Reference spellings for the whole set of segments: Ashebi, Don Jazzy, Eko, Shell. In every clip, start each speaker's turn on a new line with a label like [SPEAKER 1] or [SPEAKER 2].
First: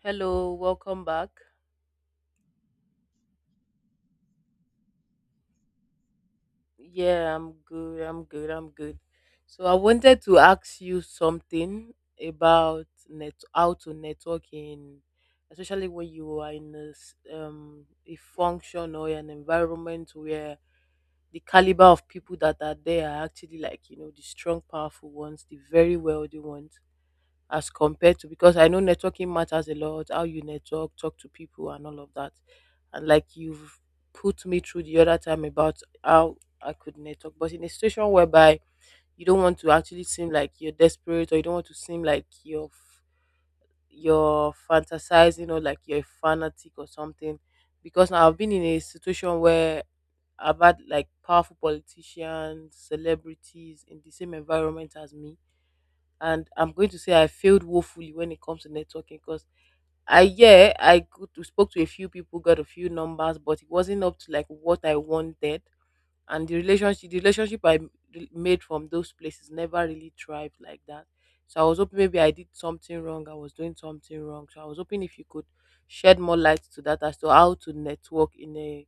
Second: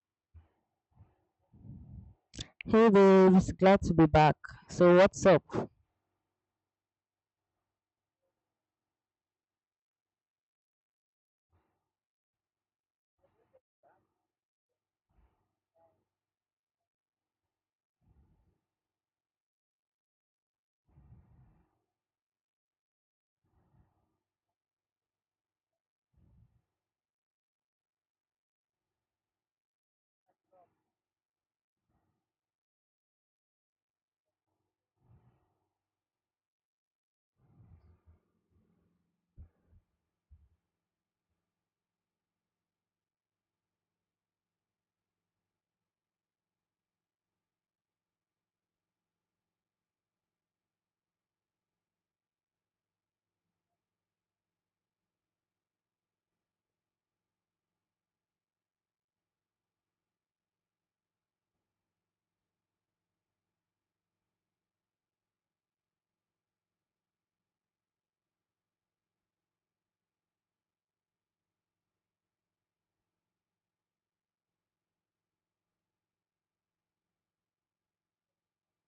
[SPEAKER 1] Hello, welcome back.
[SPEAKER 2] Hey babes, glad to be back. So what's up?
[SPEAKER 1] Yeah, I'm good. So I wanted to ask you something about net how to network in, especially when you are in a, a function or an environment where the caliber of people that are there are actually the strong, powerful ones, the very wealthy ones, as compared to, because I know networking matters a lot, how you network, talk to people, and all of that. And you've put me through the other time about how I could network, but in a situation whereby you don't want to actually seem like you're desperate or you don't want to seem like you're you're fantasizing or like you're a fanatic or something, because now I've been in a situation where I've had like powerful politicians, celebrities in the same environment as me, and I'm going to say I failed woefully when it comes to networking because I spoke to a few people, got a few numbers, but it wasn't up to like what I wanted, and the relationship I made from those places never really thrived like that. So I was hoping maybe I did something wrong, I was doing something wrong. So I was hoping if you could shed more light to that as to how to network in a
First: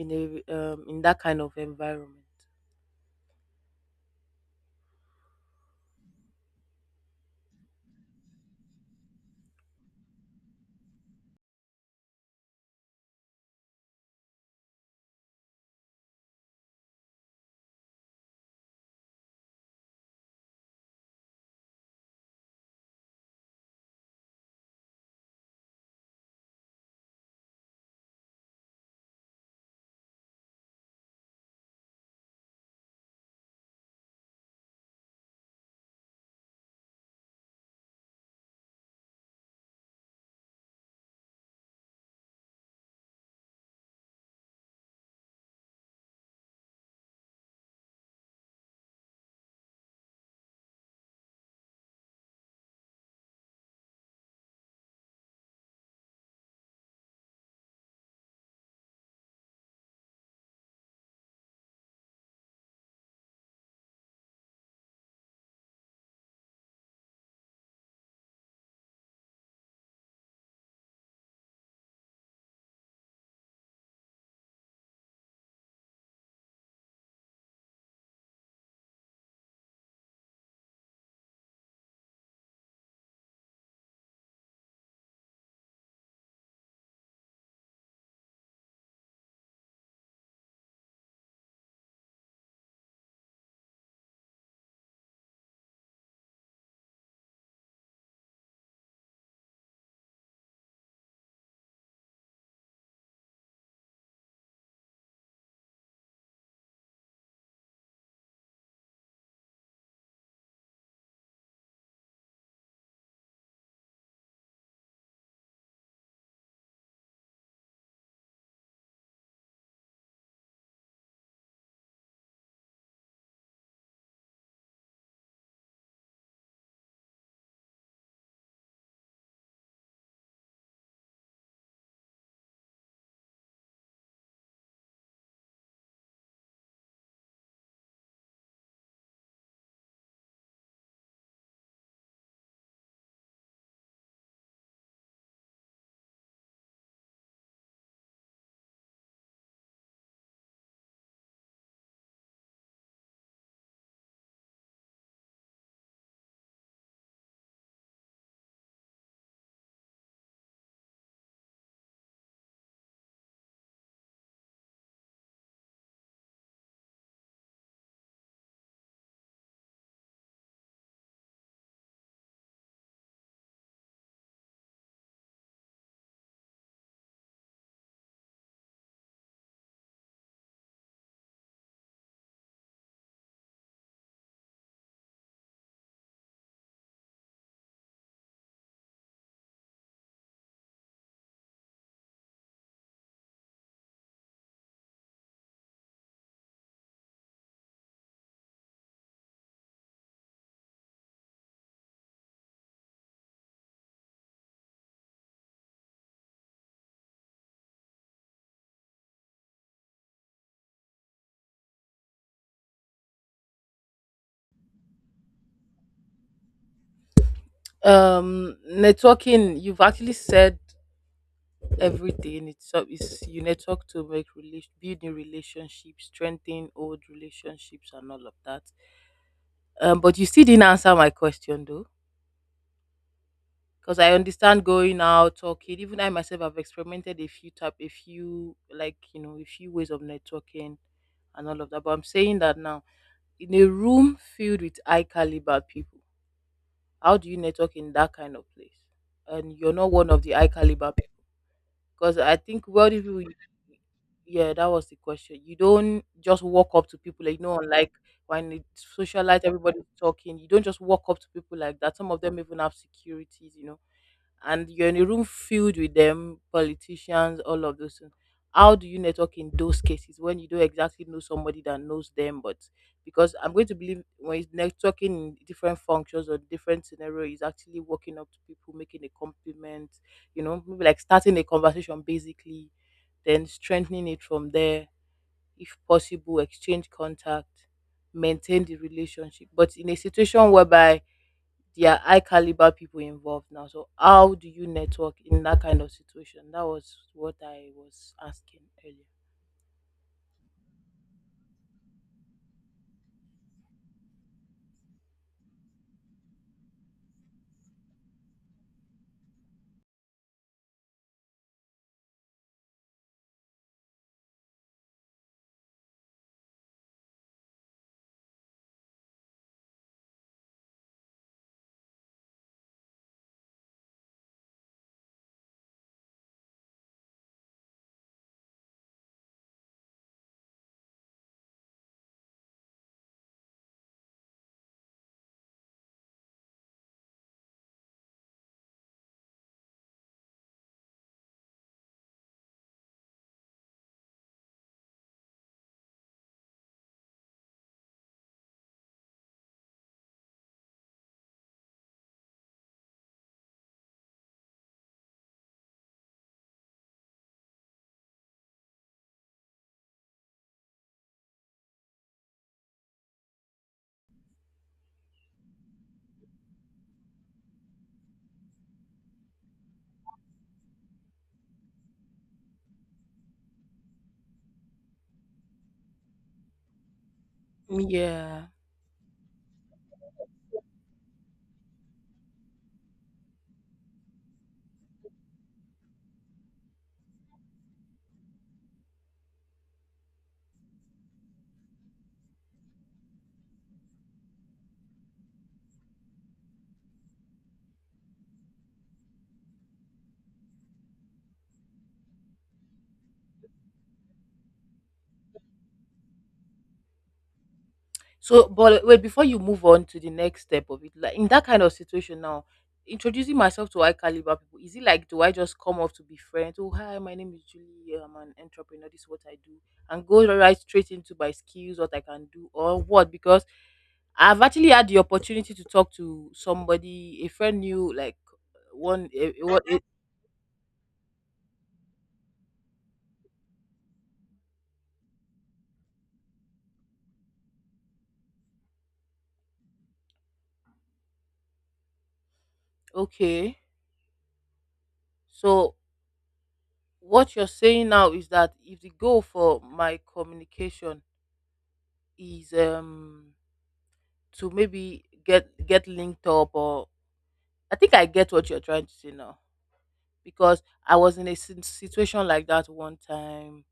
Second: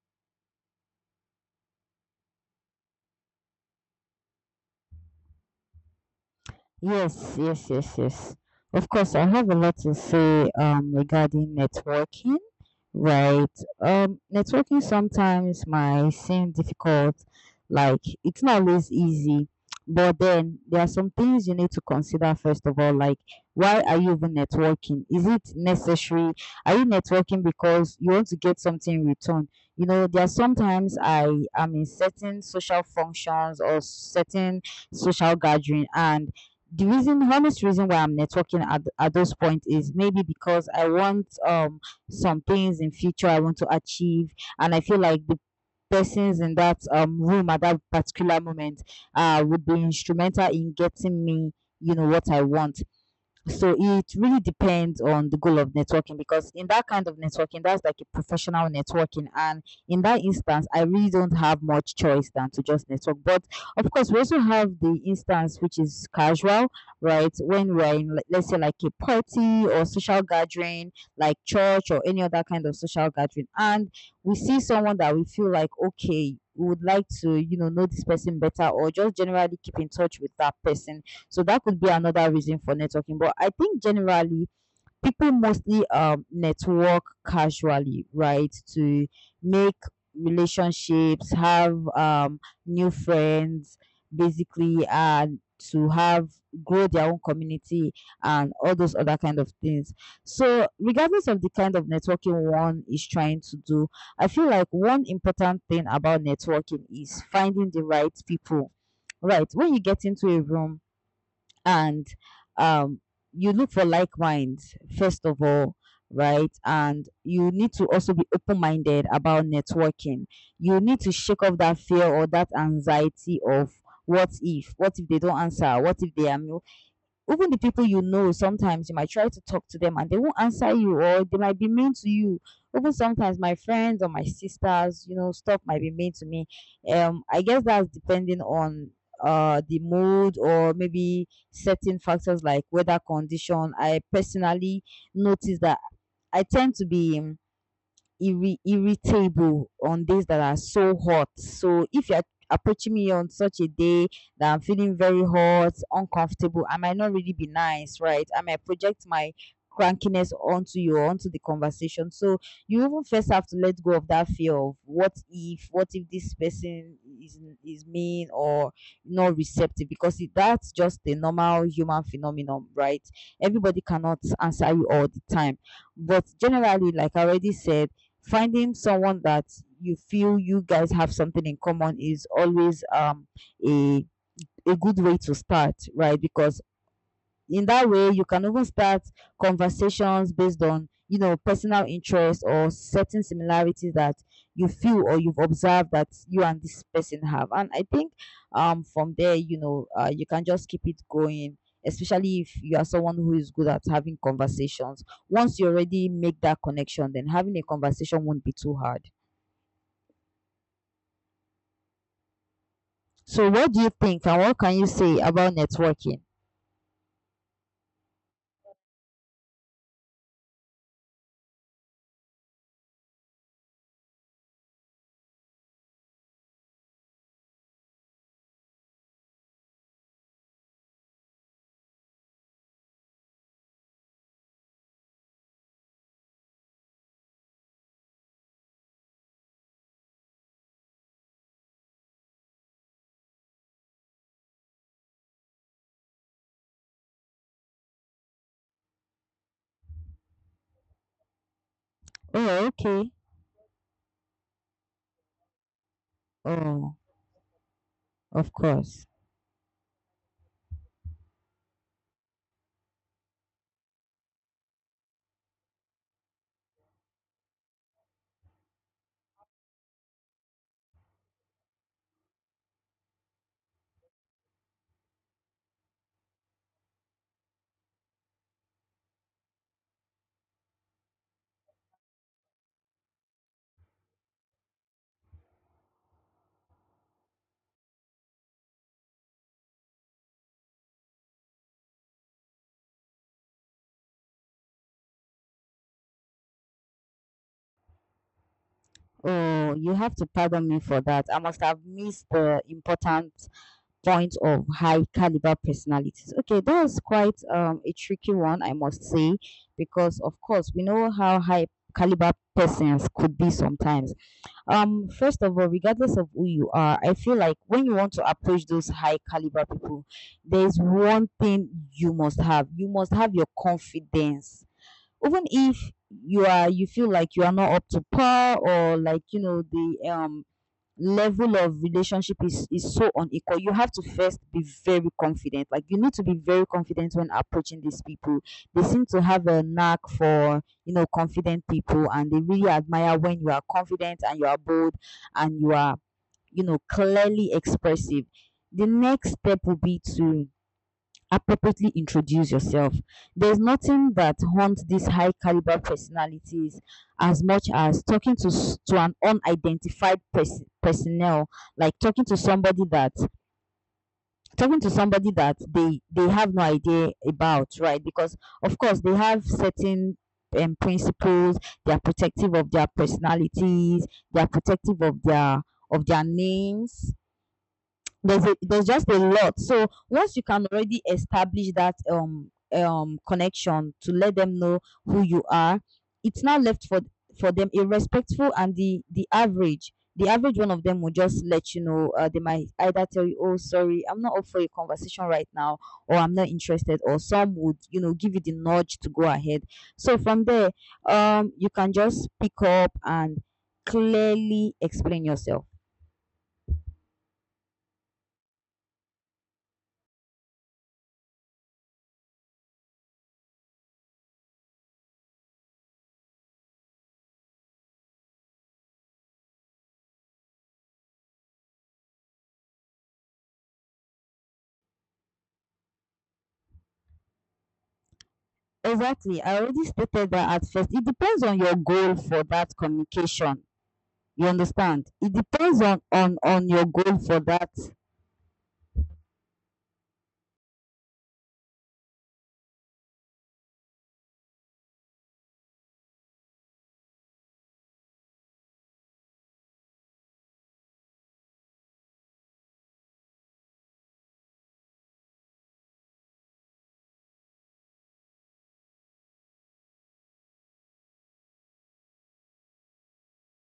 [SPEAKER 1] in a in that kind of environment.
[SPEAKER 2] Yes, yes, yes, yes. Of course, I have a lot to say regarding networking. Right. Networking sometimes might seem difficult, like it's not always easy. But then there are some things you need to consider first of all, like why are you even networking? Is it necessary? Are you networking because you want to get something in return? You know, there are sometimes I am in certain social functions or certain social gathering, and the reason honest reason why I'm networking at those points is maybe because I want some things in future I want to achieve, and I feel like the persons in that room at that particular moment would be instrumental in getting me you know what I want. So it really depends on the goal of networking, because in that kind of networking, that's like a professional networking. And in that instance, I really don't have much choice than to just network. But of course, we also have the instance which is casual, right? When we're in, like, let's say, like a party or social gathering, like church or any other kind of social gathering, and we see someone that we feel like, okay, we would like to, you know this person better or just generally keep in touch with that person, so that could be another reason for networking. But I think generally people mostly network casually, right? To make relationships, have new friends, basically, and to have grow their own community and all those other kind of things. So regardless of the kind of networking one is trying to do, I feel like one important thing about networking is finding the right people. Right. When you get into a room, and um, you look for like minds first of all, right, and you need to also be open-minded about networking. You need to shake off that fear or that anxiety of what if, what if they don't answer, what if they are, even the people you know, sometimes you might try to talk to them and they won't answer you, or they might be mean to you. Even sometimes my friends or my sisters, you know, stuff might be mean to me. I guess that's depending on the mood, or maybe certain factors like weather condition. I personally notice that I tend to be irritable on days that are so hot. So if you're approaching me on such a day that I'm feeling very hot, uncomfortable, I might not really be nice, right? I might project my crankiness onto you or onto the conversation. So you even first have to let go of that fear of what if this person is mean or not receptive, because it, that's just a normal human phenomenon, right? Everybody cannot answer you all the time. But generally, like I already said, finding someone that you feel you guys have something in common is always a a good way to start, right? Because in that way you can even start conversations based on, you know, personal interests or certain similarities that you feel or you've observed that you and this person have. And I think from there, you know, you can just keep it going, especially if you are someone who is good at having conversations. Once you already make that connection, then having a conversation won't be too hard. So what do you think and what can you say about networking?
[SPEAKER 1] Networking, you've actually said everything. It's up is you network to make relation, build new relationships, strengthen old relationships and all of that. But you still didn't answer my question though, because I understand going out talking, even I myself have experimented a few type a few a few ways of networking and all of that, but I'm saying that now in a room filled with high caliber people, how do you network in that kind of place, and you're not one of the high caliber people? Because I
[SPEAKER 2] Oh,
[SPEAKER 1] think wealthy
[SPEAKER 2] okay.
[SPEAKER 1] people, you— yeah, that was the question. You don't just walk up
[SPEAKER 2] Oh,
[SPEAKER 1] to people, like, like
[SPEAKER 2] of
[SPEAKER 1] when it's
[SPEAKER 2] course.
[SPEAKER 1] socialite, everybody's talking. You don't just walk up to people like that. Some of them even have securities, you know, and you're in a room filled with them, politicians, all of those things. How do you network in those cases when you don't exactly know somebody that knows them? But because I'm going to believe when it's networking in different functions or different scenario, is actually walking up to people, making a compliment, maybe like starting a conversation basically, then strengthening it from there. If possible, exchange contact, maintain the relationship. But in a situation whereby there are high caliber people involved now, so how do you network in that kind of situation? That was what I was asking earlier.
[SPEAKER 2] Oh, you have to pardon me for that. I must have missed the important point of high caliber personalities. Okay, that was quite a tricky one, I must say, because of course we know how high caliber persons could be sometimes. First of all, regardless of who you are, I feel like when you want to approach those high caliber people, there's one thing you must have. You must have your confidence, even if you are, you feel like you are not up to par, or like, you know, the level of relationship is so unequal, you have to first be very confident. Like, you need to be very confident when approaching these people. They seem to have a knack for, you know, confident people, and they really admire when you are confident and you are bold and you are, you know, clearly expressive. The next step will be to appropriately introduce yourself. There's nothing that haunts these high caliber personalities as much as talking to to an personnel, like talking to somebody that talking to somebody that they have no idea about, right? Because of course they have certain principles. They are protective of their personalities. They are protective of their names.
[SPEAKER 1] Yeah.
[SPEAKER 2] There's just a lot. So once you can already establish that connection to let them know who you are, it's now left for them. A respectful and the average. The average one of them will just let you know. They might either tell you, "Oh, sorry, I'm not up for a conversation right now," or "I'm not interested," or some would, you know, give you the nudge to go ahead. So from there, you can just pick up and clearly explain yourself.
[SPEAKER 1] So, but wait, before you move on to the next step of it, like in that kind of situation now, introducing myself to high caliber people, is it like do I just come off to be friends? Oh, hi, my name is Julie. I'm an entrepreneur. This is what I do, and go right straight into my skills, what I can do, or what? Because I've actually had the opportunity to talk to somebody, a friend knew like one.
[SPEAKER 2] Exactly. I
[SPEAKER 1] What?
[SPEAKER 2] already stated that at first. It depends on your goal for that communication. You understand? It depends on your goal for that.
[SPEAKER 1] Okay, so what you're saying now is that if the goal for my communication is to maybe get linked up, or I think I get what you're trying to say now, because I was in a situation like that one time,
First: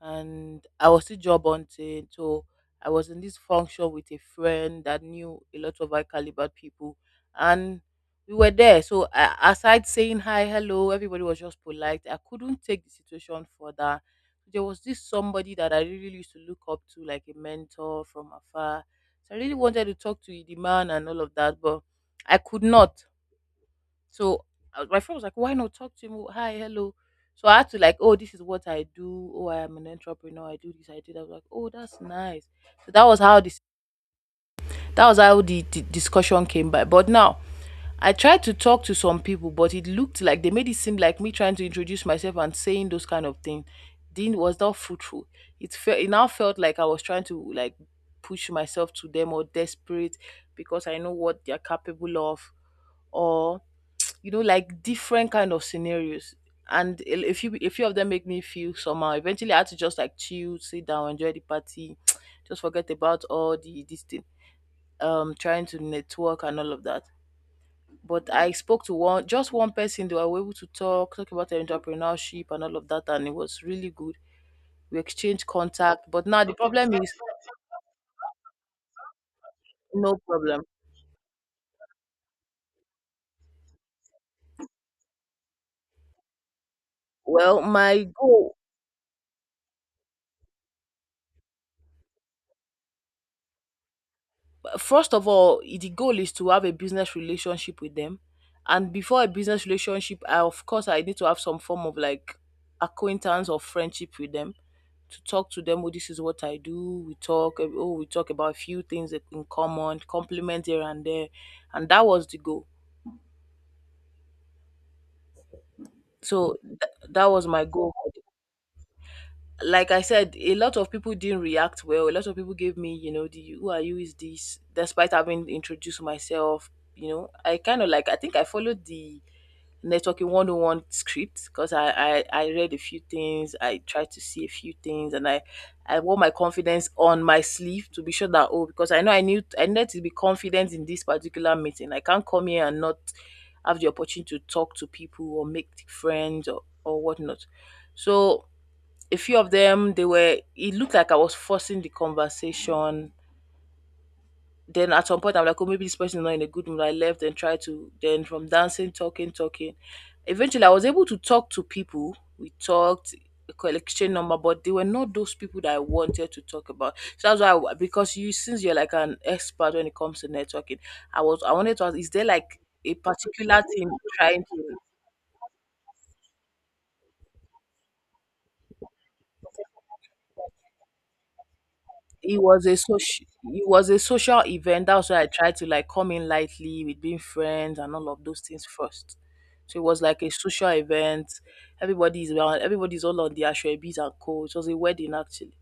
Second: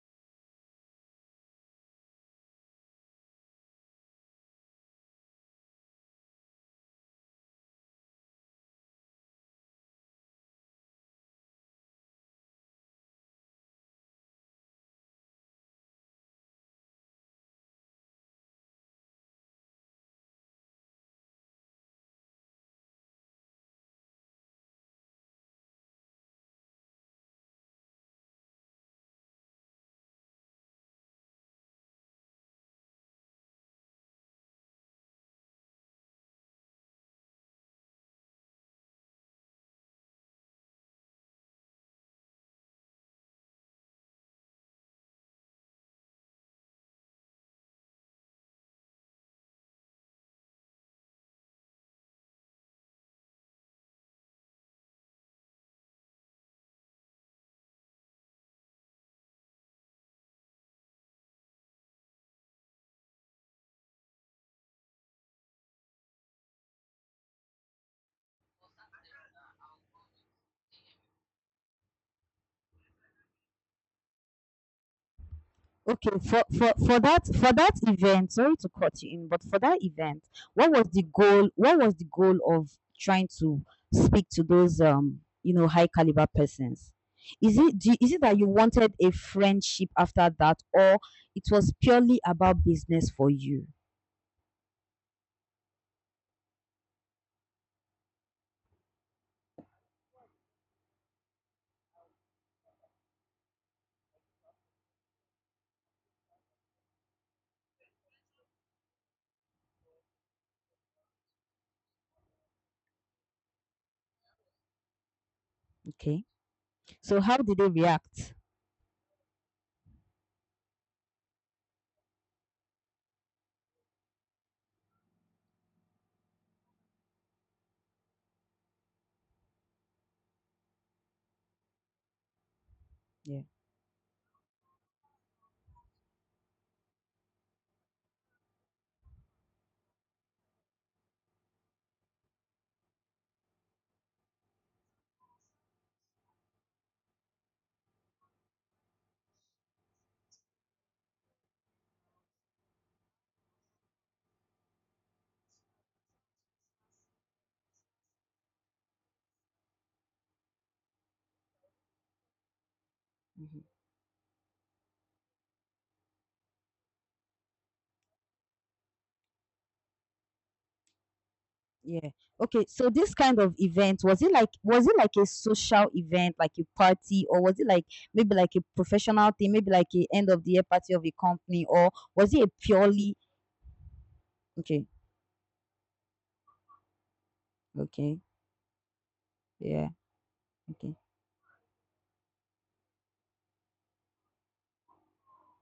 [SPEAKER 1] and I was still job hunting. So I was in this function with a friend that knew a lot of high caliber people, and we were there. So I, aside saying hi, hello, everybody was just polite. I couldn't take the situation further. There was this somebody that I really used to look up to, like a mentor from afar. So I really wanted to talk to the man and all of that, but I could not. So my friend was like, "Why not talk to him? Oh, hi, hello." So I had to like, "Oh, this is what I do. Oh, I am an entrepreneur. I do this. I do that." I was like, "Oh, that's nice." So that was how this that was how the discussion came by. But now I tried to talk to some people, but it looked like they made it seem like me trying to introduce myself and saying those kind of things didn't was not fruitful. It now felt like I was trying to like push myself to them or desperate because I know what they're capable of, or like different kind of scenarios, and a few of them make me feel somehow. Eventually I had to just like chill, sit down, enjoy the party, just forget about all the this thing, trying to network and all of that. But I spoke to one just one person, they were able to talk about entrepreneurship and all of that, and it was really good. We exchanged
[SPEAKER 2] Okay,
[SPEAKER 1] contact, but
[SPEAKER 2] for,
[SPEAKER 1] now the
[SPEAKER 2] for
[SPEAKER 1] problem
[SPEAKER 2] for
[SPEAKER 1] is—
[SPEAKER 2] that, for that event, sorry to cut you in, but for that
[SPEAKER 1] no
[SPEAKER 2] event,
[SPEAKER 1] problem.
[SPEAKER 2] what was the goal? What was the goal of trying to speak to those you know high caliber persons? Is
[SPEAKER 1] Well,
[SPEAKER 2] it do,
[SPEAKER 1] my
[SPEAKER 2] is it that you
[SPEAKER 1] goal—
[SPEAKER 2] wanted a friendship after that, or it was purely about business for you?
[SPEAKER 1] first of all, the goal is to have a business relationship with them. And before a business relationship, I, of course, I need to have some form of like acquaintance or friendship with them to talk to them. Oh, this is what I do. We talk. Oh, we talk about a few things that in common, compliment here and there. And that was the goal.
[SPEAKER 2] Okay,
[SPEAKER 1] So
[SPEAKER 2] so
[SPEAKER 1] that
[SPEAKER 2] how did
[SPEAKER 1] was my
[SPEAKER 2] they
[SPEAKER 1] goal.
[SPEAKER 2] react?
[SPEAKER 1] Like I said, a lot of people didn't react well. A lot of people gave me, you know, the who are you is this, despite having introduced myself. You know, I kind of like, I think I followed the networking 101 script because I read a few
[SPEAKER 2] Yeah.
[SPEAKER 1] things, I tried to see a few things, and I wore my confidence on my sleeve to be sure that, oh, because I know I knew I needed to be confident in this particular meeting. I can't come here and not have the opportunity to talk to people or make friends, or whatnot. So a few of them, they were, it looked like I was forcing the conversation. Then at some point I'm like, oh maybe this person is not in a good mood. I left and tried to then from dancing, talking, eventually I was able to talk to people. We talked, collection number, but they were not those people that I wanted to talk about. So that's why I, because you since you're like an expert when it comes to networking, I wanted to ask,
[SPEAKER 2] Yeah.
[SPEAKER 1] is there like
[SPEAKER 2] Okay. So
[SPEAKER 1] a
[SPEAKER 2] this kind of
[SPEAKER 1] particular thing
[SPEAKER 2] event,
[SPEAKER 1] you're
[SPEAKER 2] was it
[SPEAKER 1] trying
[SPEAKER 2] like,
[SPEAKER 1] to—
[SPEAKER 2] was it like a social event, like a party, or was it like maybe like a professional thing, maybe like a end of the year party of a company, or was it
[SPEAKER 1] it
[SPEAKER 2] a
[SPEAKER 1] was a
[SPEAKER 2] purely
[SPEAKER 1] social, it was a social
[SPEAKER 2] okay,
[SPEAKER 1] event. That's why I tried to like come in lightly with being friends and all
[SPEAKER 2] okay,
[SPEAKER 1] of those things first. So it
[SPEAKER 2] yeah,
[SPEAKER 1] was like a social
[SPEAKER 2] okay.
[SPEAKER 1] event. Everybody's around. Everybody's all on the ashwebis and co. It was a wedding actually,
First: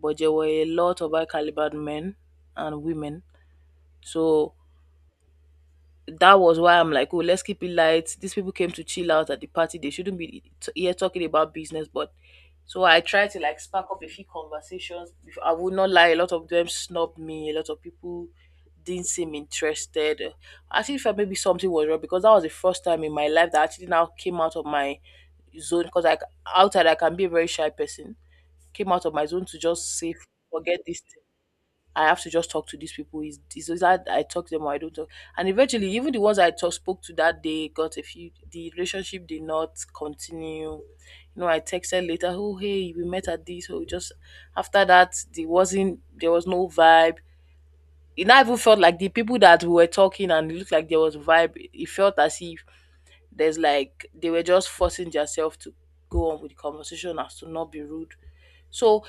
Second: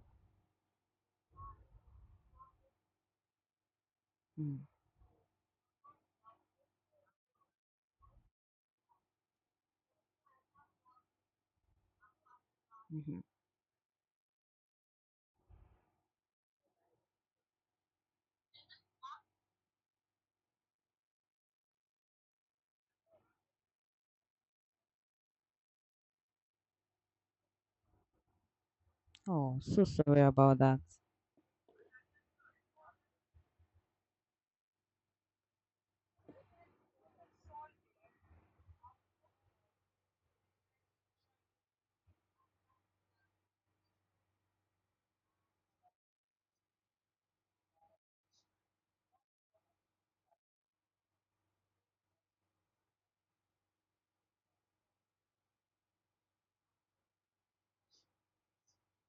[SPEAKER 1] but there were a lot of high caliber men and women. So
[SPEAKER 2] Mm.
[SPEAKER 1] that was why I'm like, oh, let's keep it light. These people came to chill out at the party. They shouldn't be here talking about business. But so I
[SPEAKER 2] Mm-hmm.
[SPEAKER 1] tried to like spark up a few conversations. I would not lie, a lot of them snubbed me. A lot of people didn't seem interested. I actually felt maybe something was wrong because that was the first time in my life that I actually now came out of my zone. Because like outside, I can be a very shy person. Came out of my zone
[SPEAKER 2] Oh,
[SPEAKER 1] to
[SPEAKER 2] so
[SPEAKER 1] just say,
[SPEAKER 2] sorry about that.
[SPEAKER 1] forget this thing. I have to just talk to these people. Is that I talk to them or I don't talk? And eventually, even the ones I spoke to that day, got a few, the relationship did not continue. You know, I texted later. Oh, hey, we met at this. Oh, just after that, there wasn't. There was no vibe. It not even felt like the people that we were talking and it looked like there was vibe. It felt as if there's like they were just forcing themselves to go on with the conversation as to not be rude. So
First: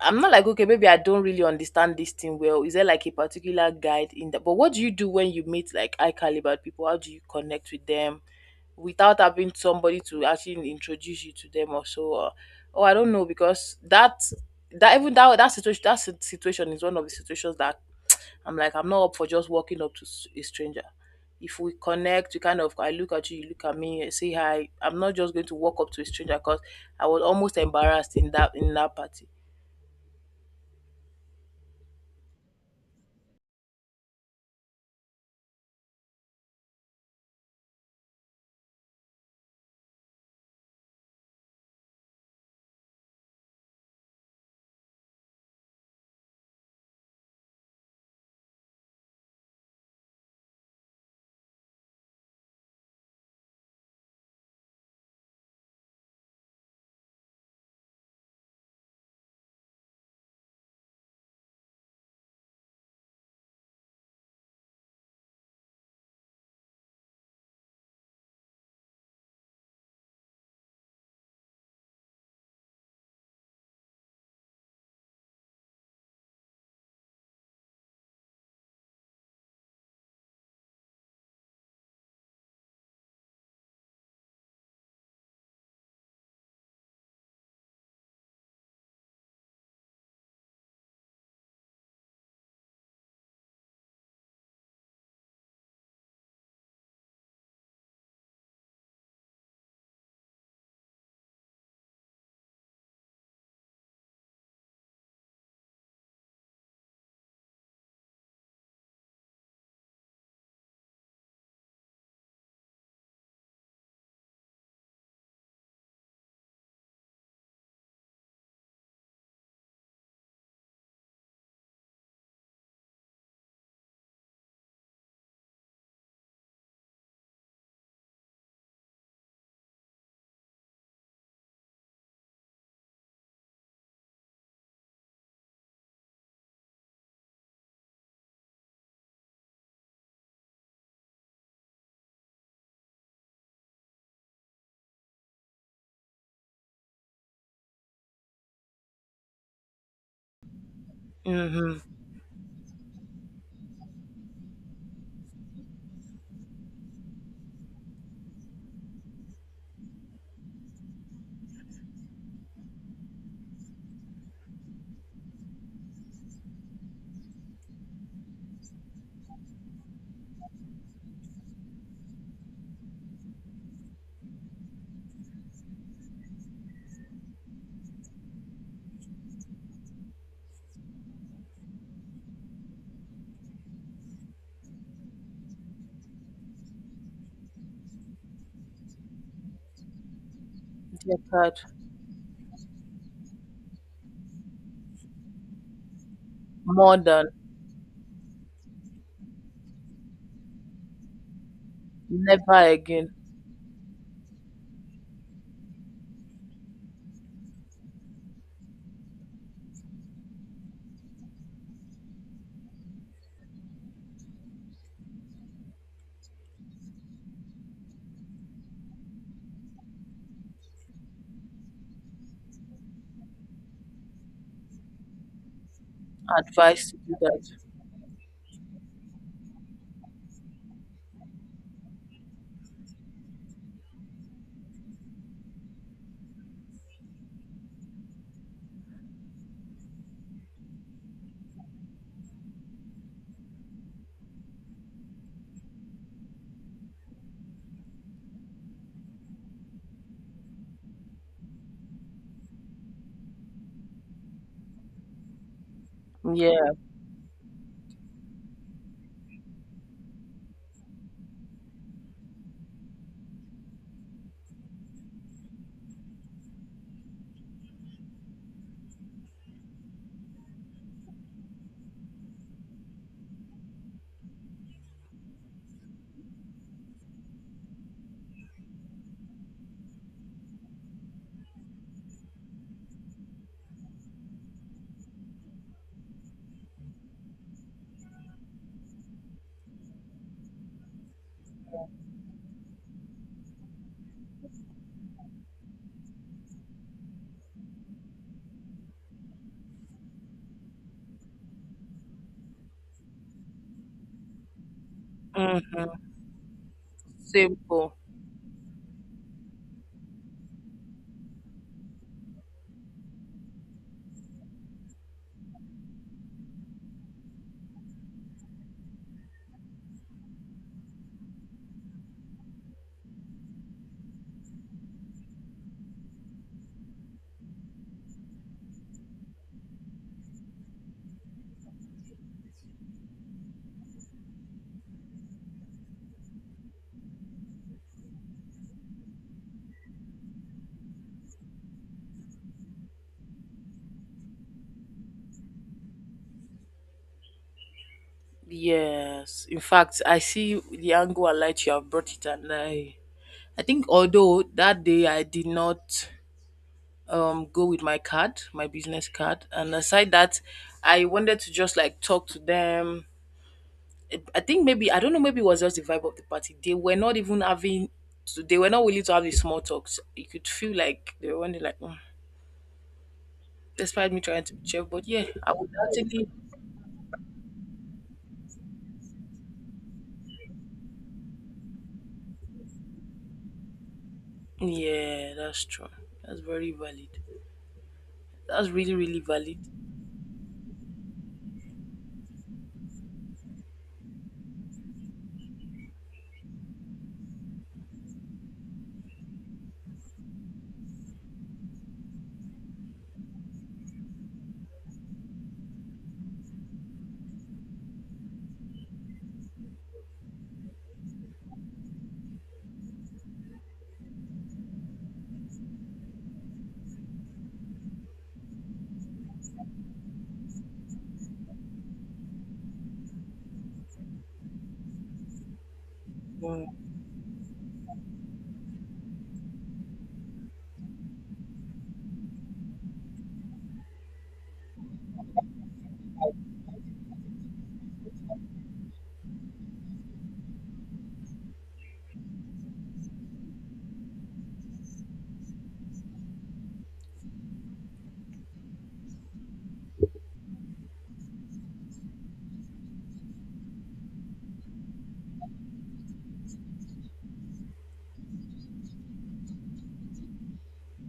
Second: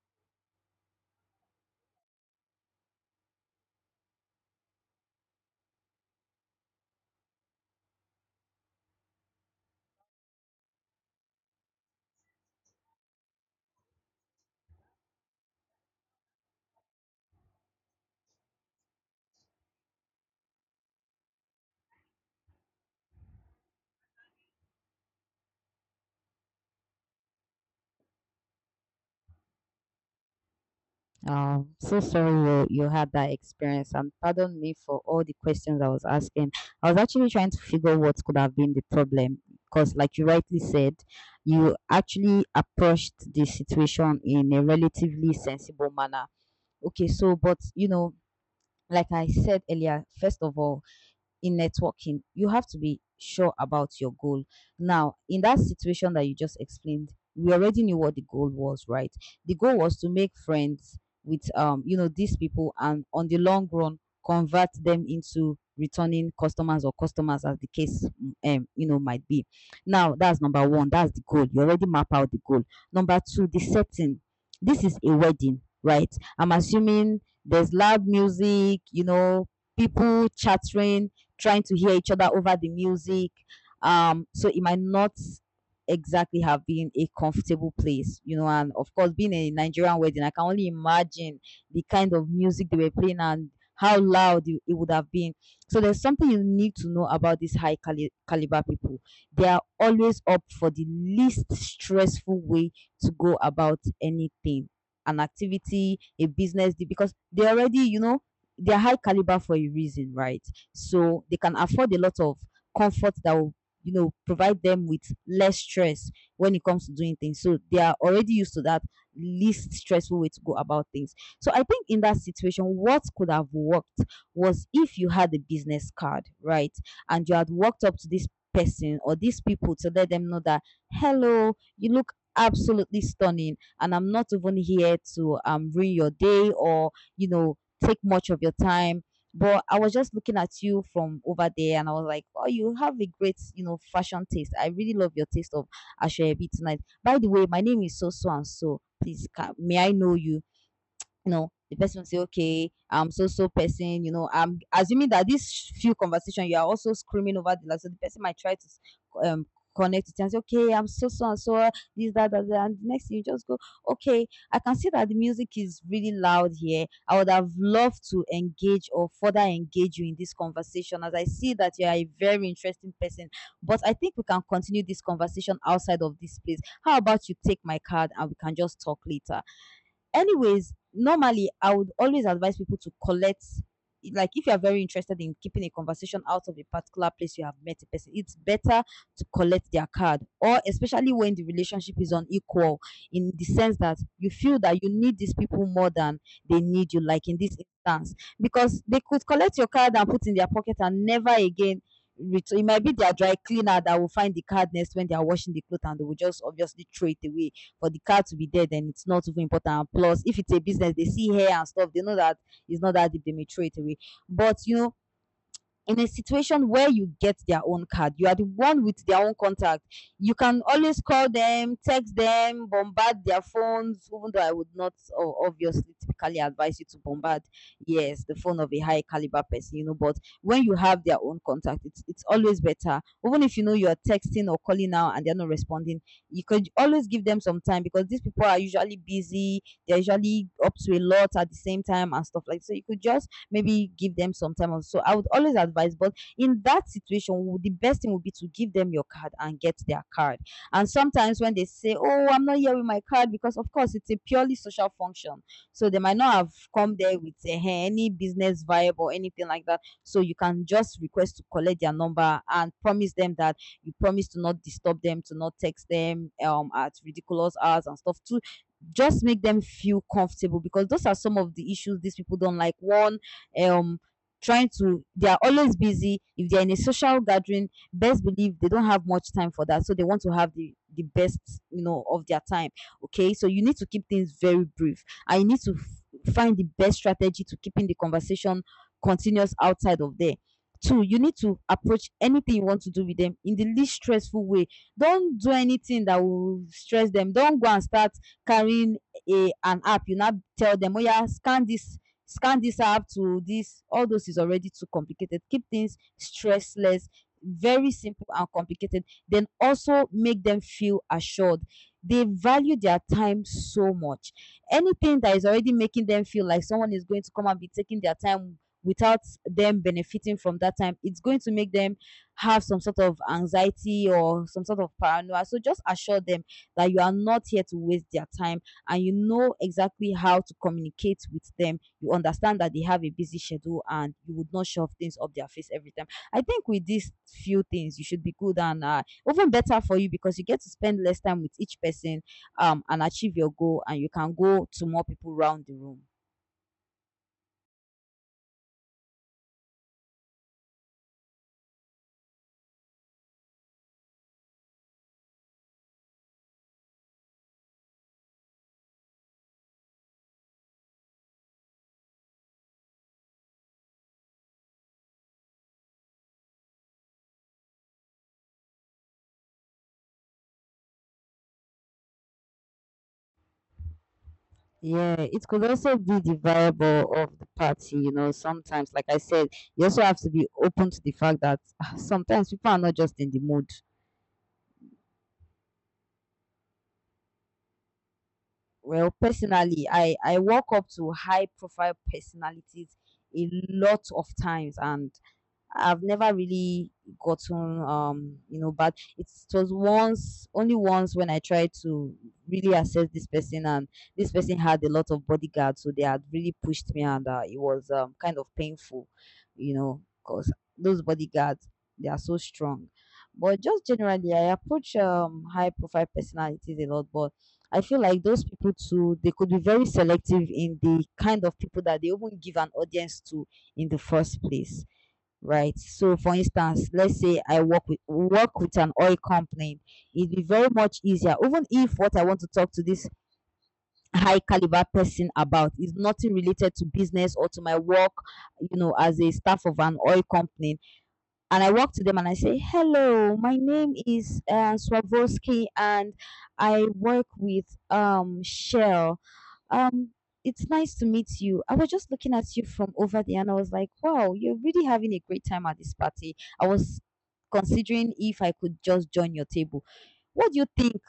[SPEAKER 1] I'm not like okay, maybe I don't really understand this thing well. Is there like a particular guide in that? But what do you do when you meet like high caliber people? How do you connect with them without having somebody to actually introduce you to them or so? Oh, I don't know because that situation, that situation is one of the situations that I'm like I'm not up for just walking up to a stranger. If we connect, you kind of I look at you, you look at me, I say hi. I'm not just going to walk up to a stranger because I was almost embarrassed in that party.
[SPEAKER 2] So sorry you you had that experience, and pardon me for all the questions I was asking. I was actually trying to figure what could have been the problem, because like you rightly said, you actually approached the situation in a relatively sensible manner. Okay, so but you know, like I said earlier, first of all, in networking, you have to be sure about your goal. Now, in that situation that you just explained, we already knew what the goal was, right? The goal was to make friends with, you know, these people, and on the long run convert them into returning customers or customers as the case you know might be. Now, that's number 1, that's the goal. You already map out the goal. Number 2, the setting. This is a wedding, right? I'm assuming there's loud music, you know, people chattering, trying to hear each other over the music. So it might not exactly have been a comfortable place, you know. And of course, being a Nigerian wedding, I can only imagine the kind of music they were playing and how loud it would have been. So there's something you need to know about these caliber people. They are always up for the least stressful way to go about anything, an activity, a business, deal, because they already, you know, they're high caliber for a reason, right? So they can afford a lot of comfort that will, you know, provide them with less stress when it comes to doing things. So they are already used to that least stressful way to go about things. So I think in that situation, what could have worked was if you had a business card, right? And you had walked up to this person or these people to let them know that, hello, you look absolutely stunning, and I'm not even here to ruin your day or, you know, take much of your time, but I was just looking at you from over there, and I was like, "Oh, you have a great, you know, fashion taste. I really love your taste of Ashebi tonight." By the way, my name is so so and so. Please, may I know you? You know the
[SPEAKER 1] Mm-hmm.
[SPEAKER 2] person will say, okay, I'm so so person, you know, I'm assuming that this few conversation you are also screaming over the like. So the person might try to um connect it and say, okay, I'm so so and so, this that, that and the next thing you just go okay. I can see that the music is really loud here. I would have loved to engage or further engage you in this conversation as I see that you are a very interesting person, but I think we can continue this conversation outside of this place. How about you take my card and we can just talk later? Anyways, normally I would always advise people to collect, like if you are very interested in keeping a conversation out of a particular place you have met a person, it's better to collect their card, or especially
[SPEAKER 1] Dear
[SPEAKER 2] when the
[SPEAKER 1] God,
[SPEAKER 2] relationship is unequal, in the sense that you feel that you need these people more than they need
[SPEAKER 1] more
[SPEAKER 2] you, like
[SPEAKER 1] than—
[SPEAKER 2] in this instance, because they could collect your card and put in their pocket and never again
[SPEAKER 1] never
[SPEAKER 2] return. It might be
[SPEAKER 1] again.
[SPEAKER 2] their dry cleaner that will find the card next when they are washing the clothes, and they will just obviously throw it away. For the car to be there, then it's not even important. Plus, if it's a business, they see hair and stuff, they know that it's not that deep, they may throw it away. But you know, in a situation where you get their own card, you are the one with their own contact. You can always call them, text them, bombard their phones, even though I would not obviously typically advise you
[SPEAKER 1] Advice to
[SPEAKER 2] to
[SPEAKER 1] do
[SPEAKER 2] bombard,
[SPEAKER 1] that.
[SPEAKER 2] yes, the phone of a high caliber person, you know, but when you have their own contact, it's always better. Even if you know you're texting or calling now and they're not responding, you could always give them some time, because these people are usually busy, they're usually up to a lot at the same time and stuff like. So you could just maybe give them some time off. So I would always advise, but in that situation, the best thing would be to give them your card and get their card. And sometimes when they say, oh, I'm not here with my card, because of course it's a purely social function, so they might not have
[SPEAKER 1] Yeah.
[SPEAKER 2] come there with any business vibe or anything like that. So you can just request to collect their number and promise them that you promise to not disturb them, to not text them at ridiculous hours and stuff, to just make them feel comfortable, because those are some of the issues these people don't like. One, um trying to, they are always busy. If they're in a social gathering, best believe they don't have much time for that, so they want to have the best, you know, of their time. Okay, so you need to keep things very brief, and you need to find the best strategy to keeping the conversation continuous outside of there. Two, you need to approach anything you want to do with them in the least stressful way. Don't do anything that will stress them. Don't go and start carrying a an app, you now tell them, oh yeah, scan this, scan this app to this. All those is already too complicated. Keep things
[SPEAKER 1] Mm-hmm.
[SPEAKER 2] stressless, very
[SPEAKER 1] Simple.
[SPEAKER 2] simple and complicated. Then also make them feel assured. They value their time so much. Anything that is already making them feel like someone is going to come and be taking their time without them benefiting from that time, it's going to make them have some sort of anxiety or some sort of paranoia. So just assure them that you are not here to waste their time, and you know exactly how to communicate with them, you understand that they have a busy schedule and you would not shove things up their face every time. I think with these few things, you should be good and even better for you, because you get to spend less time with each person, and achieve your goal, and you can go to more people around the room.
[SPEAKER 1] Yes. In fact, I see the angle and light you have brought it, and I think although that day I did not go with my card, my business card, and aside that, I wanted to just like talk to them. I think maybe I don't know. Maybe it was just the vibe of the party. They were not even having. So they were not willing to have the small talks. You could feel like they were only like, "Mm," despite me trying to be cheerful. But
[SPEAKER 2] Yeah,
[SPEAKER 1] yeah,
[SPEAKER 2] it
[SPEAKER 1] I
[SPEAKER 2] could
[SPEAKER 1] would
[SPEAKER 2] also be
[SPEAKER 1] actually.
[SPEAKER 2] the variable of the party. You know, sometimes, like I said, you also have to be open to the fact that ah, sometimes people are not just in the mood.
[SPEAKER 1] Yeah, that's true. That's very valid. That's really
[SPEAKER 2] Well,
[SPEAKER 1] really valid.
[SPEAKER 2] personally, I walk up to high profile personalities a lot of times, and I've never really gotten you know bad. It was once, only once, when I tried to really assess this person, and this person had a lot of bodyguards, so they had really pushed me, and it was kind of painful, you know, because those bodyguards, they are so strong. But just generally I approach high profile personalities a lot, but I feel like those people too, they could be very selective in the kind of people that they even give an audience to in the first place, right? So, for
[SPEAKER 1] Mm.
[SPEAKER 2] instance, let's say I work with an oil company, it'd be very much easier, even if what I want to talk to this high caliber person about is nothing related to business or to my work, you know, as a staff of an oil company. And I walk to them and I say, "Hello, my name is Swarovski, and I work with Shell." Um, it's nice to meet you. I was just looking at you from over there and I was like, wow, you're really having a great time at this party. I was considering if I could just join your table. What do you think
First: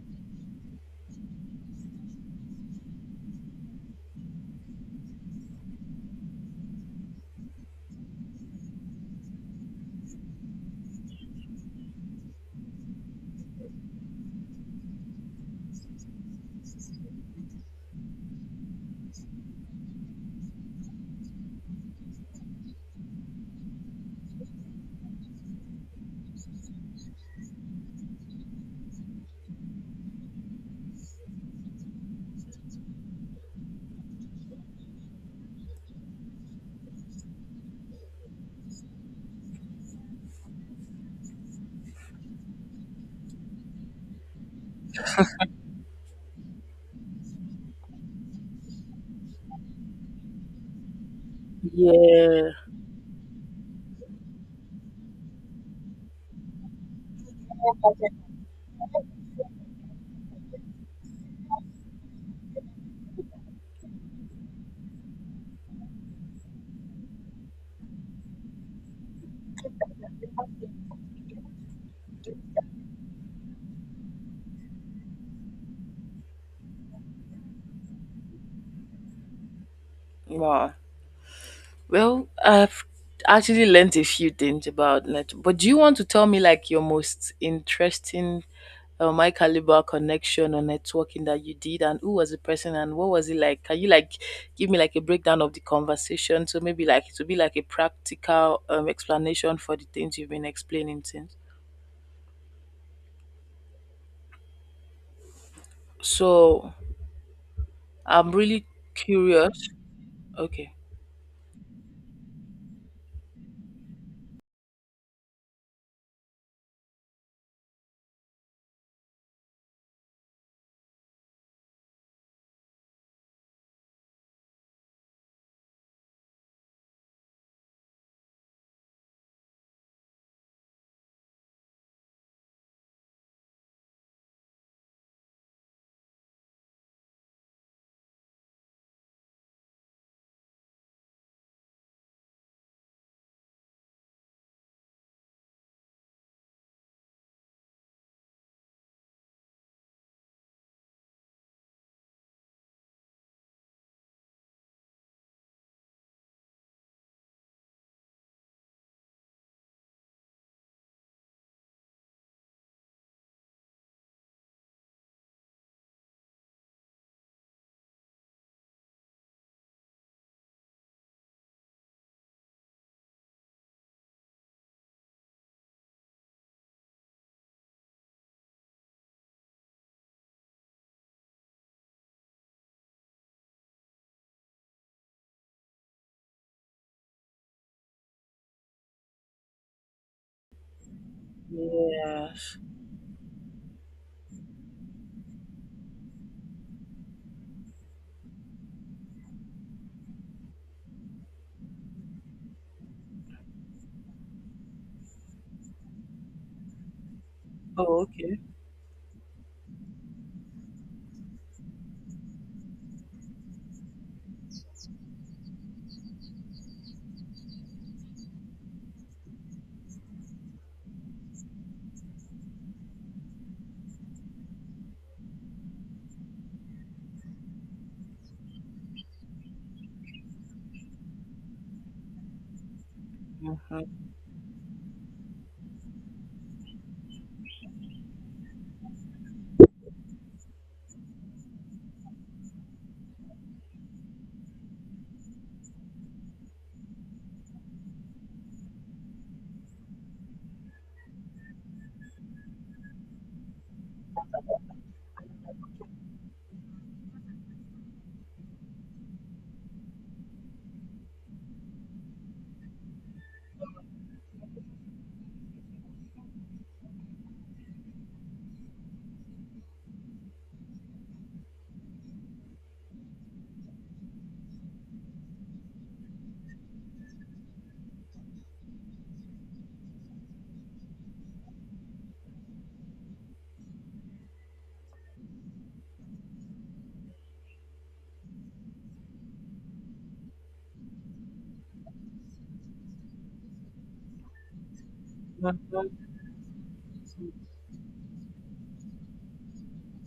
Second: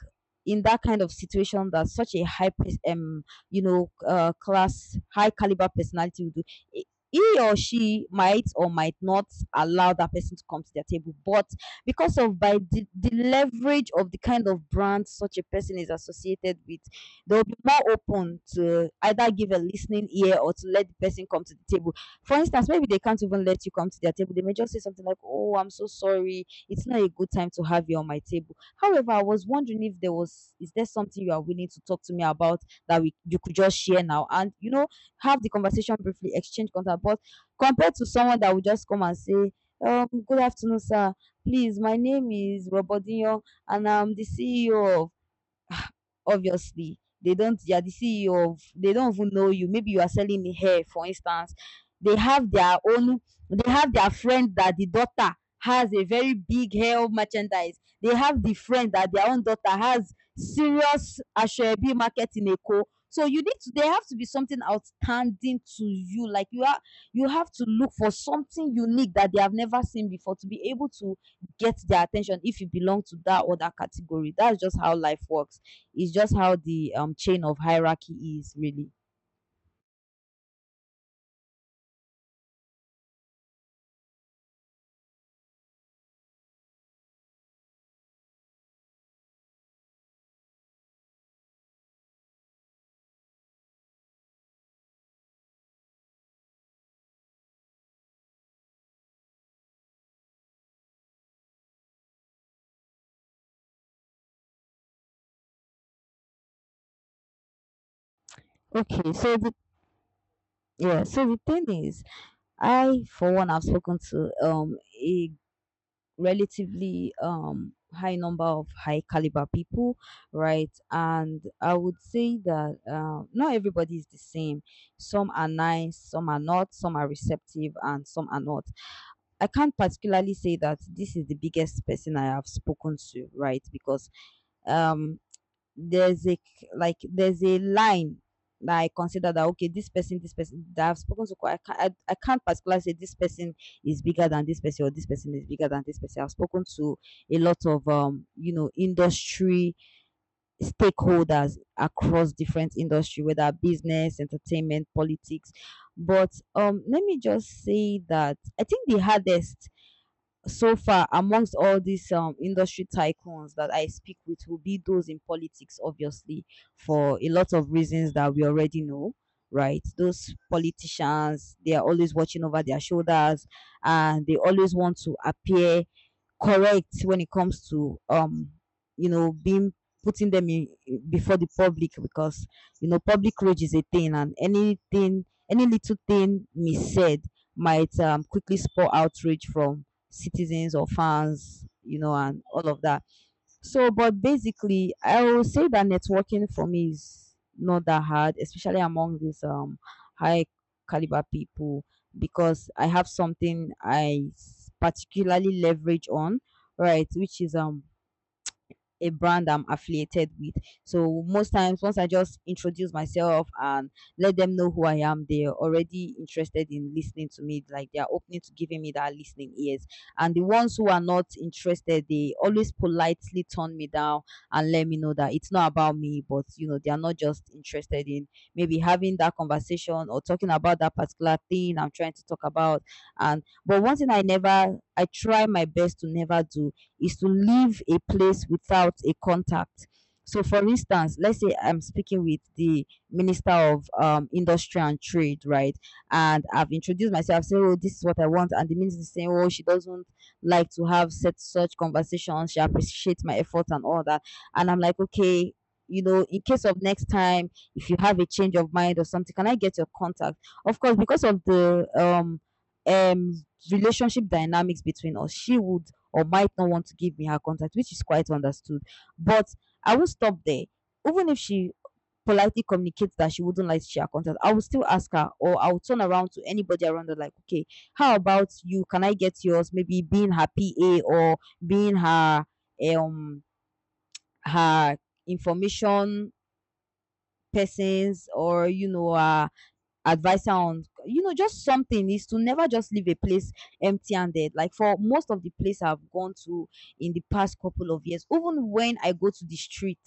[SPEAKER 2] in that kind of situation that such a high, you know, class, high caliber personality would do? I- He or she might or might not allow that person to come to their table, but because of by the leverage of the kind of brand such a person is associated with, they'll be more open to either give a listening ear or to let the person come to the table. For instance, maybe they can't even let you come to their table. They may just say something like, oh, I'm so sorry, it's not a good time to have you on my table. However, I was wondering if is there something you are willing to talk to me about that you could just share now? And, you know, have the conversation briefly, exchange contact. But compared to someone that would just come and say, good afternoon, sir. Please, my name is Robodinho and I'm the CEO of Obviously, they don't they are the CEO of, they don't even know you. Maybe you are selling the hair, for instance. They have
[SPEAKER 1] Yeah.
[SPEAKER 2] their own, they have their friend that the daughter has a very big hair merchandise. They have the friend that their own daughter has serious Ashwebi market in Eko. So you need to, there have to be something outstanding to you. Like you are, you have to look for something unique that they have never seen before to be able to get their attention if you belong to that other category. That's just how life works. It's just how the chain of hierarchy is really.
[SPEAKER 1] Wow. Well, I've actually learnt a few things about net, but do you want to tell me like your most interesting my caliber connection or networking that you did, and who was the person and what was it like? Can you like give me like a breakdown of the conversation? So maybe like it will be like a practical explanation for the things you've been explaining since. So I'm really
[SPEAKER 2] Okay, so the
[SPEAKER 1] curious. Okay.
[SPEAKER 2] yeah, so the thing is, I for one have spoken to a relatively high number of high caliber people, right? And I would say that not everybody is the same. Some are nice, some are not, some are receptive, and some are not. I can't particularly say that this is the biggest person I have spoken to, right? Because um there's a like there's a line that I consider that okay, this person that I've spoken to, I can't, I can't particularly say this person is bigger than this person or this person is bigger than this person. I've spoken to a lot of you know, industry stakeholders across different industry, whether business, entertainment, politics. But let me just say that I think the hardest so far amongst all these industry tycoons that I speak with will be those in politics, obviously, for a lot of reasons that we already know, right? Those politicians, they are always watching over their shoulders, and they always want to appear correct when it comes to you know being, putting them in before the public, because you know public rage is a thing, and anything any little thing missaid might quickly spur outrage from citizens or fans, you know, and
[SPEAKER 1] Yes.
[SPEAKER 2] all of that. So, but basically, I will say that networking for me is not that hard, especially among these high caliber people, because I have something I particularly leverage on, right? Which is
[SPEAKER 1] Oh, okay.
[SPEAKER 2] a brand I'm affiliated with. So most times, once I just introduce myself and let them know who I am, they're already interested in listening to me. Like they're opening to giving me that listening ears. And the ones who are not interested, they always politely turn me down and let me know that it's not about me, but you know, they are not just interested in maybe having that conversation or talking about that particular thing I'm trying to talk about. And but one
[SPEAKER 1] Hmm.
[SPEAKER 2] thing I never I try my best to never do is to leave a place without a contact. So, for instance, let's say I'm speaking with the Minister of Industry and Trade, right? And I've introduced myself, say, "Oh, this is what I want," and the minister is saying, "Oh, she doesn't like to have such such conversations. She appreciates my effort and all that." And I'm like, "Okay." You know, in case of next time, if you have a change of mind or something, can I get your contact? Of course, because of the um relationship dynamics between us, she would or might not want to give me her contact, which is quite understood. But I won't stop there. Even if she politely communicates that she wouldn't like to share her contact, I will still ask her or I'll turn around to anybody around her like, okay, how about you? Can I get yours? Maybe being her PA or being um her information persons or you know her advice on you know just something is to never just leave a place empty-handed, like for most of the place I've gone to in the past couple of years. Even when I go to the street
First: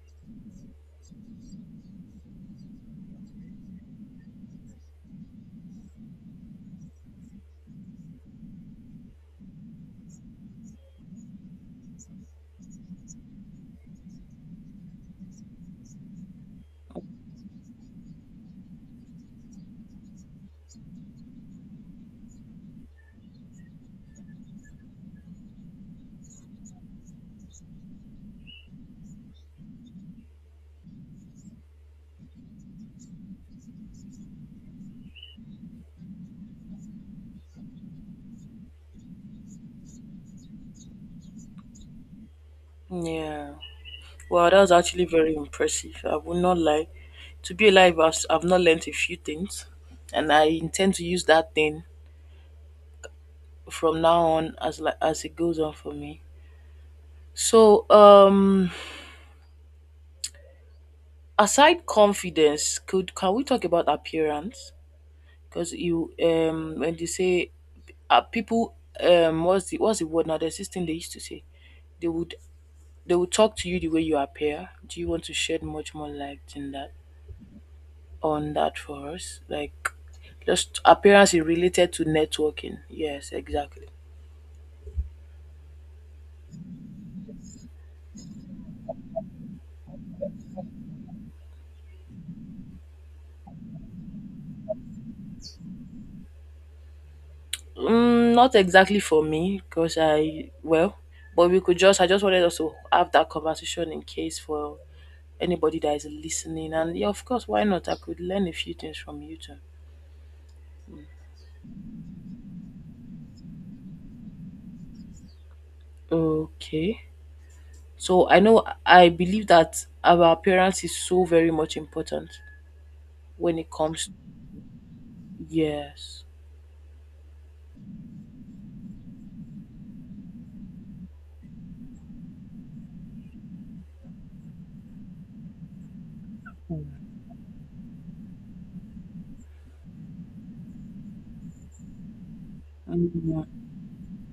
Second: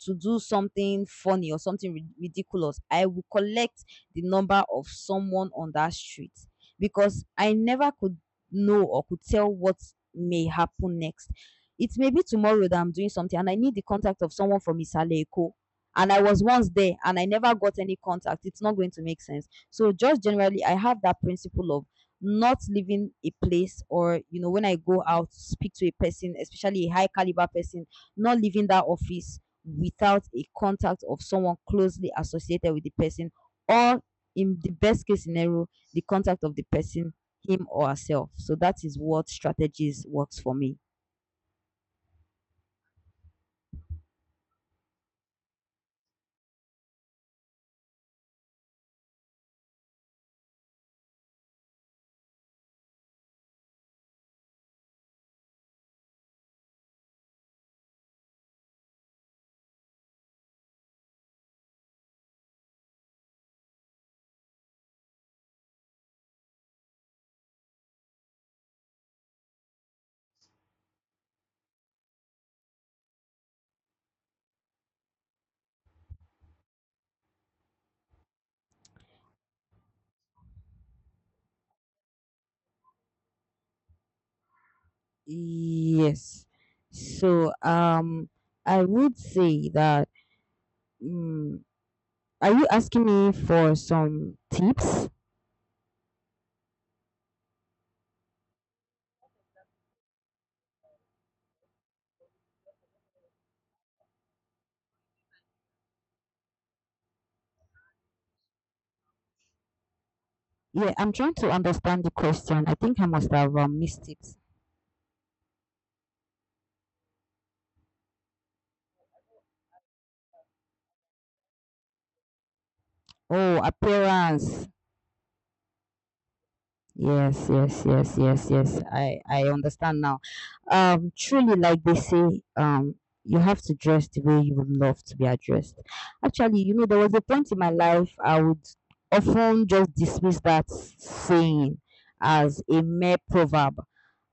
[SPEAKER 2] to do something funny or something ridiculous, I will collect the number of someone on that street, because I never could know or could tell what may happen next. It may be tomorrow that I'm doing something and I need the contact of someone from isaleko, and I was once there and I never got any contact, it's not going to make sense. So just generally, I have that principle of not leaving a place, or you know when I go out speak to a person, especially a high caliber person, not leaving that office without a contact of someone closely associated with the person, or in the best case scenario, the contact of the person him or herself. So that is what strategies works for me.
[SPEAKER 1] Yeah. Wow, that was actually very impressive. I will not lie. To be alive, I've not learnt a few things, and I intend to use that thing from now on as as it goes on for me. So, aside confidence, could can we talk about appearance? Because you when they say people, what's the word now? There's this thing they used to say. They would they would talk to you the way you appear. Do you want to shed much more light in that? On that for us. Like just appearance is related to networking. Yes, exactly.
[SPEAKER 2] Yes, so I would say that. Mm, are you asking me for some tips?
[SPEAKER 1] Mm, not exactly for me because I well, but we could just I just wanted us to have that conversation in case for anybody that is listening. And yeah, of course, why not? I could learn a few things from you too.
[SPEAKER 2] Yeah, I'm trying to understand the question. I think I must have missed tips.
[SPEAKER 1] Okay. So I know I believe that our appearance is so very much important
[SPEAKER 2] Oh,
[SPEAKER 1] when it comes,
[SPEAKER 2] appearance.
[SPEAKER 1] yes.
[SPEAKER 2] Yes, yes, yes, yes, yes. I understand now. Truly, like they say, um, you have to dress the way you would love to be addressed. Actually, you know, there was a point in my life I would often just dismiss that saying as a mere
[SPEAKER 1] Mm,
[SPEAKER 2] proverb.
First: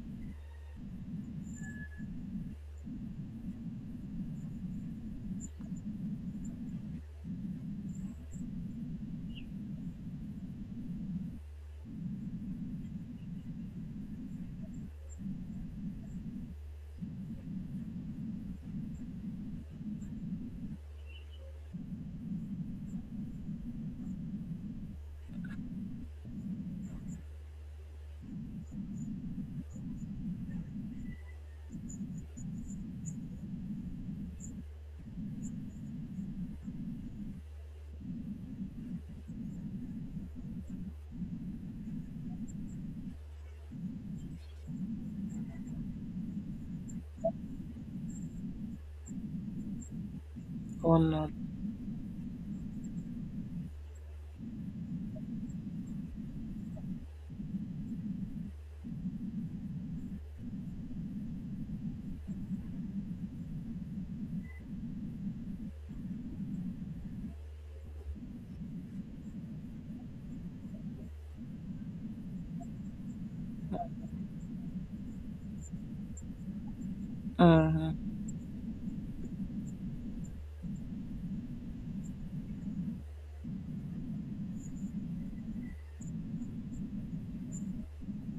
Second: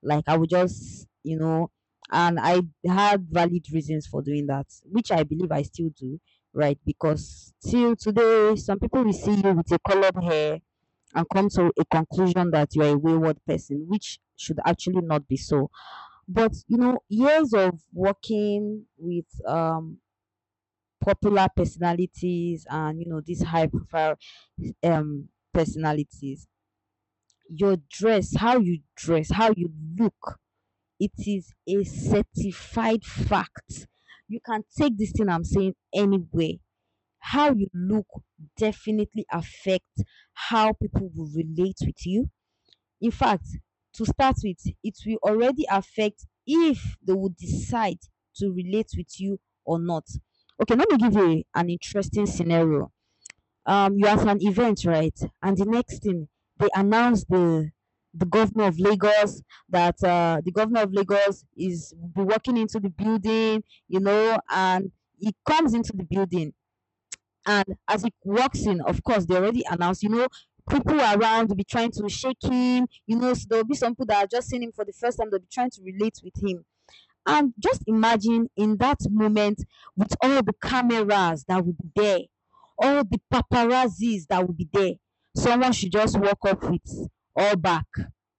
[SPEAKER 2] Like I would just, you know, and I had valid reasons for doing that, which I believe I still do, right? Because till today, some people will see you with a colored hair and come to a conclusion that you are a wayward person, which should actually not be so. But you know, years of working with popular personalities and you know these high profile personalities, your dress, how you look, it is a certified fact. You can take this thing I'm saying anywhere. How you look definitely affects how people will relate with you. In fact, to start with, it will already affect if they would decide to relate with you or not. Okay, let me
[SPEAKER 1] or
[SPEAKER 2] give
[SPEAKER 1] not.
[SPEAKER 2] you an interesting scenario. You're at an event, right? And the next thing they announce the governor of Lagos, that the governor of Lagos is be walking into the building, you know, and he comes into the building, and as he walks in, of course, they already announced, you know, people around will be trying to shake him. You know, so there'll be some people that are just seeing him for the first time, they'll be trying to relate with him. And just
[SPEAKER 1] Mhm.
[SPEAKER 2] imagine in that moment, with all the cameras that will be there, all the paparazzis that will be there, someone should just walk up with all back,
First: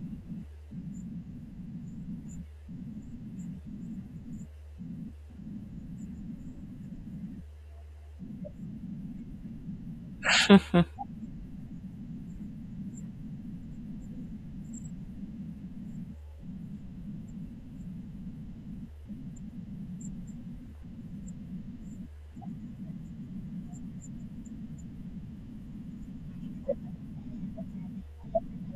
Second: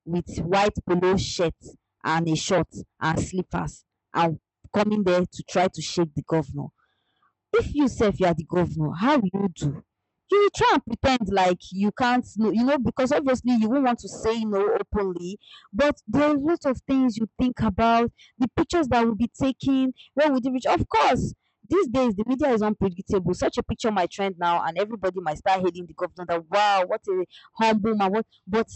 [SPEAKER 2] with white polo shirt and a short and slippers and coming there to try to shake the governor. If you sef you are the governor, how will you do? You will try and pretend like you can't know, you know, because obviously you won't want to say no openly, but there are a lot of things you think about, the pictures that will be taken, where would it reach? Of course, these days the media is unpredictable. Such a picture might trend now and everybody might start hailing the governor that wow, what a humble man, what, but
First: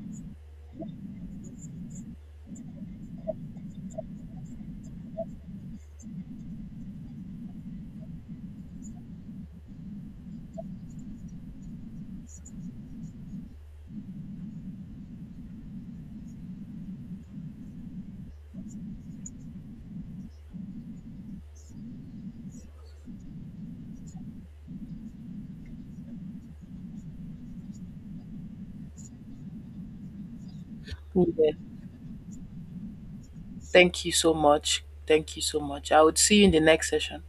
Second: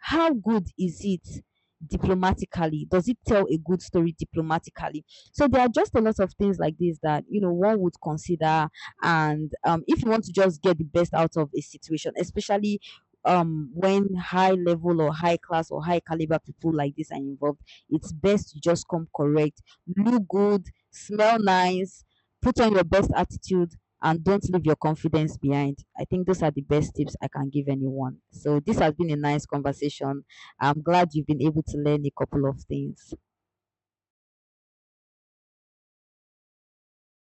[SPEAKER 2] how good is it diplomatically? Does it tell a good story diplomatically? So there are just a lot of things like this that you know one would consider, and if you want to just get the best out of a situation, especially when high level or high class or high caliber people like this are involved, it's best you just come correct, look good, smell nice, put on your best attitude. And don't leave your confidence behind. I think those are the best tips I can give anyone. So, this has been a nice conversation. I'm glad you've been
[SPEAKER 1] Yes.
[SPEAKER 2] able to learn a couple of things.
[SPEAKER 1] Thank you so much. Thank you so much. I would see you in the next session.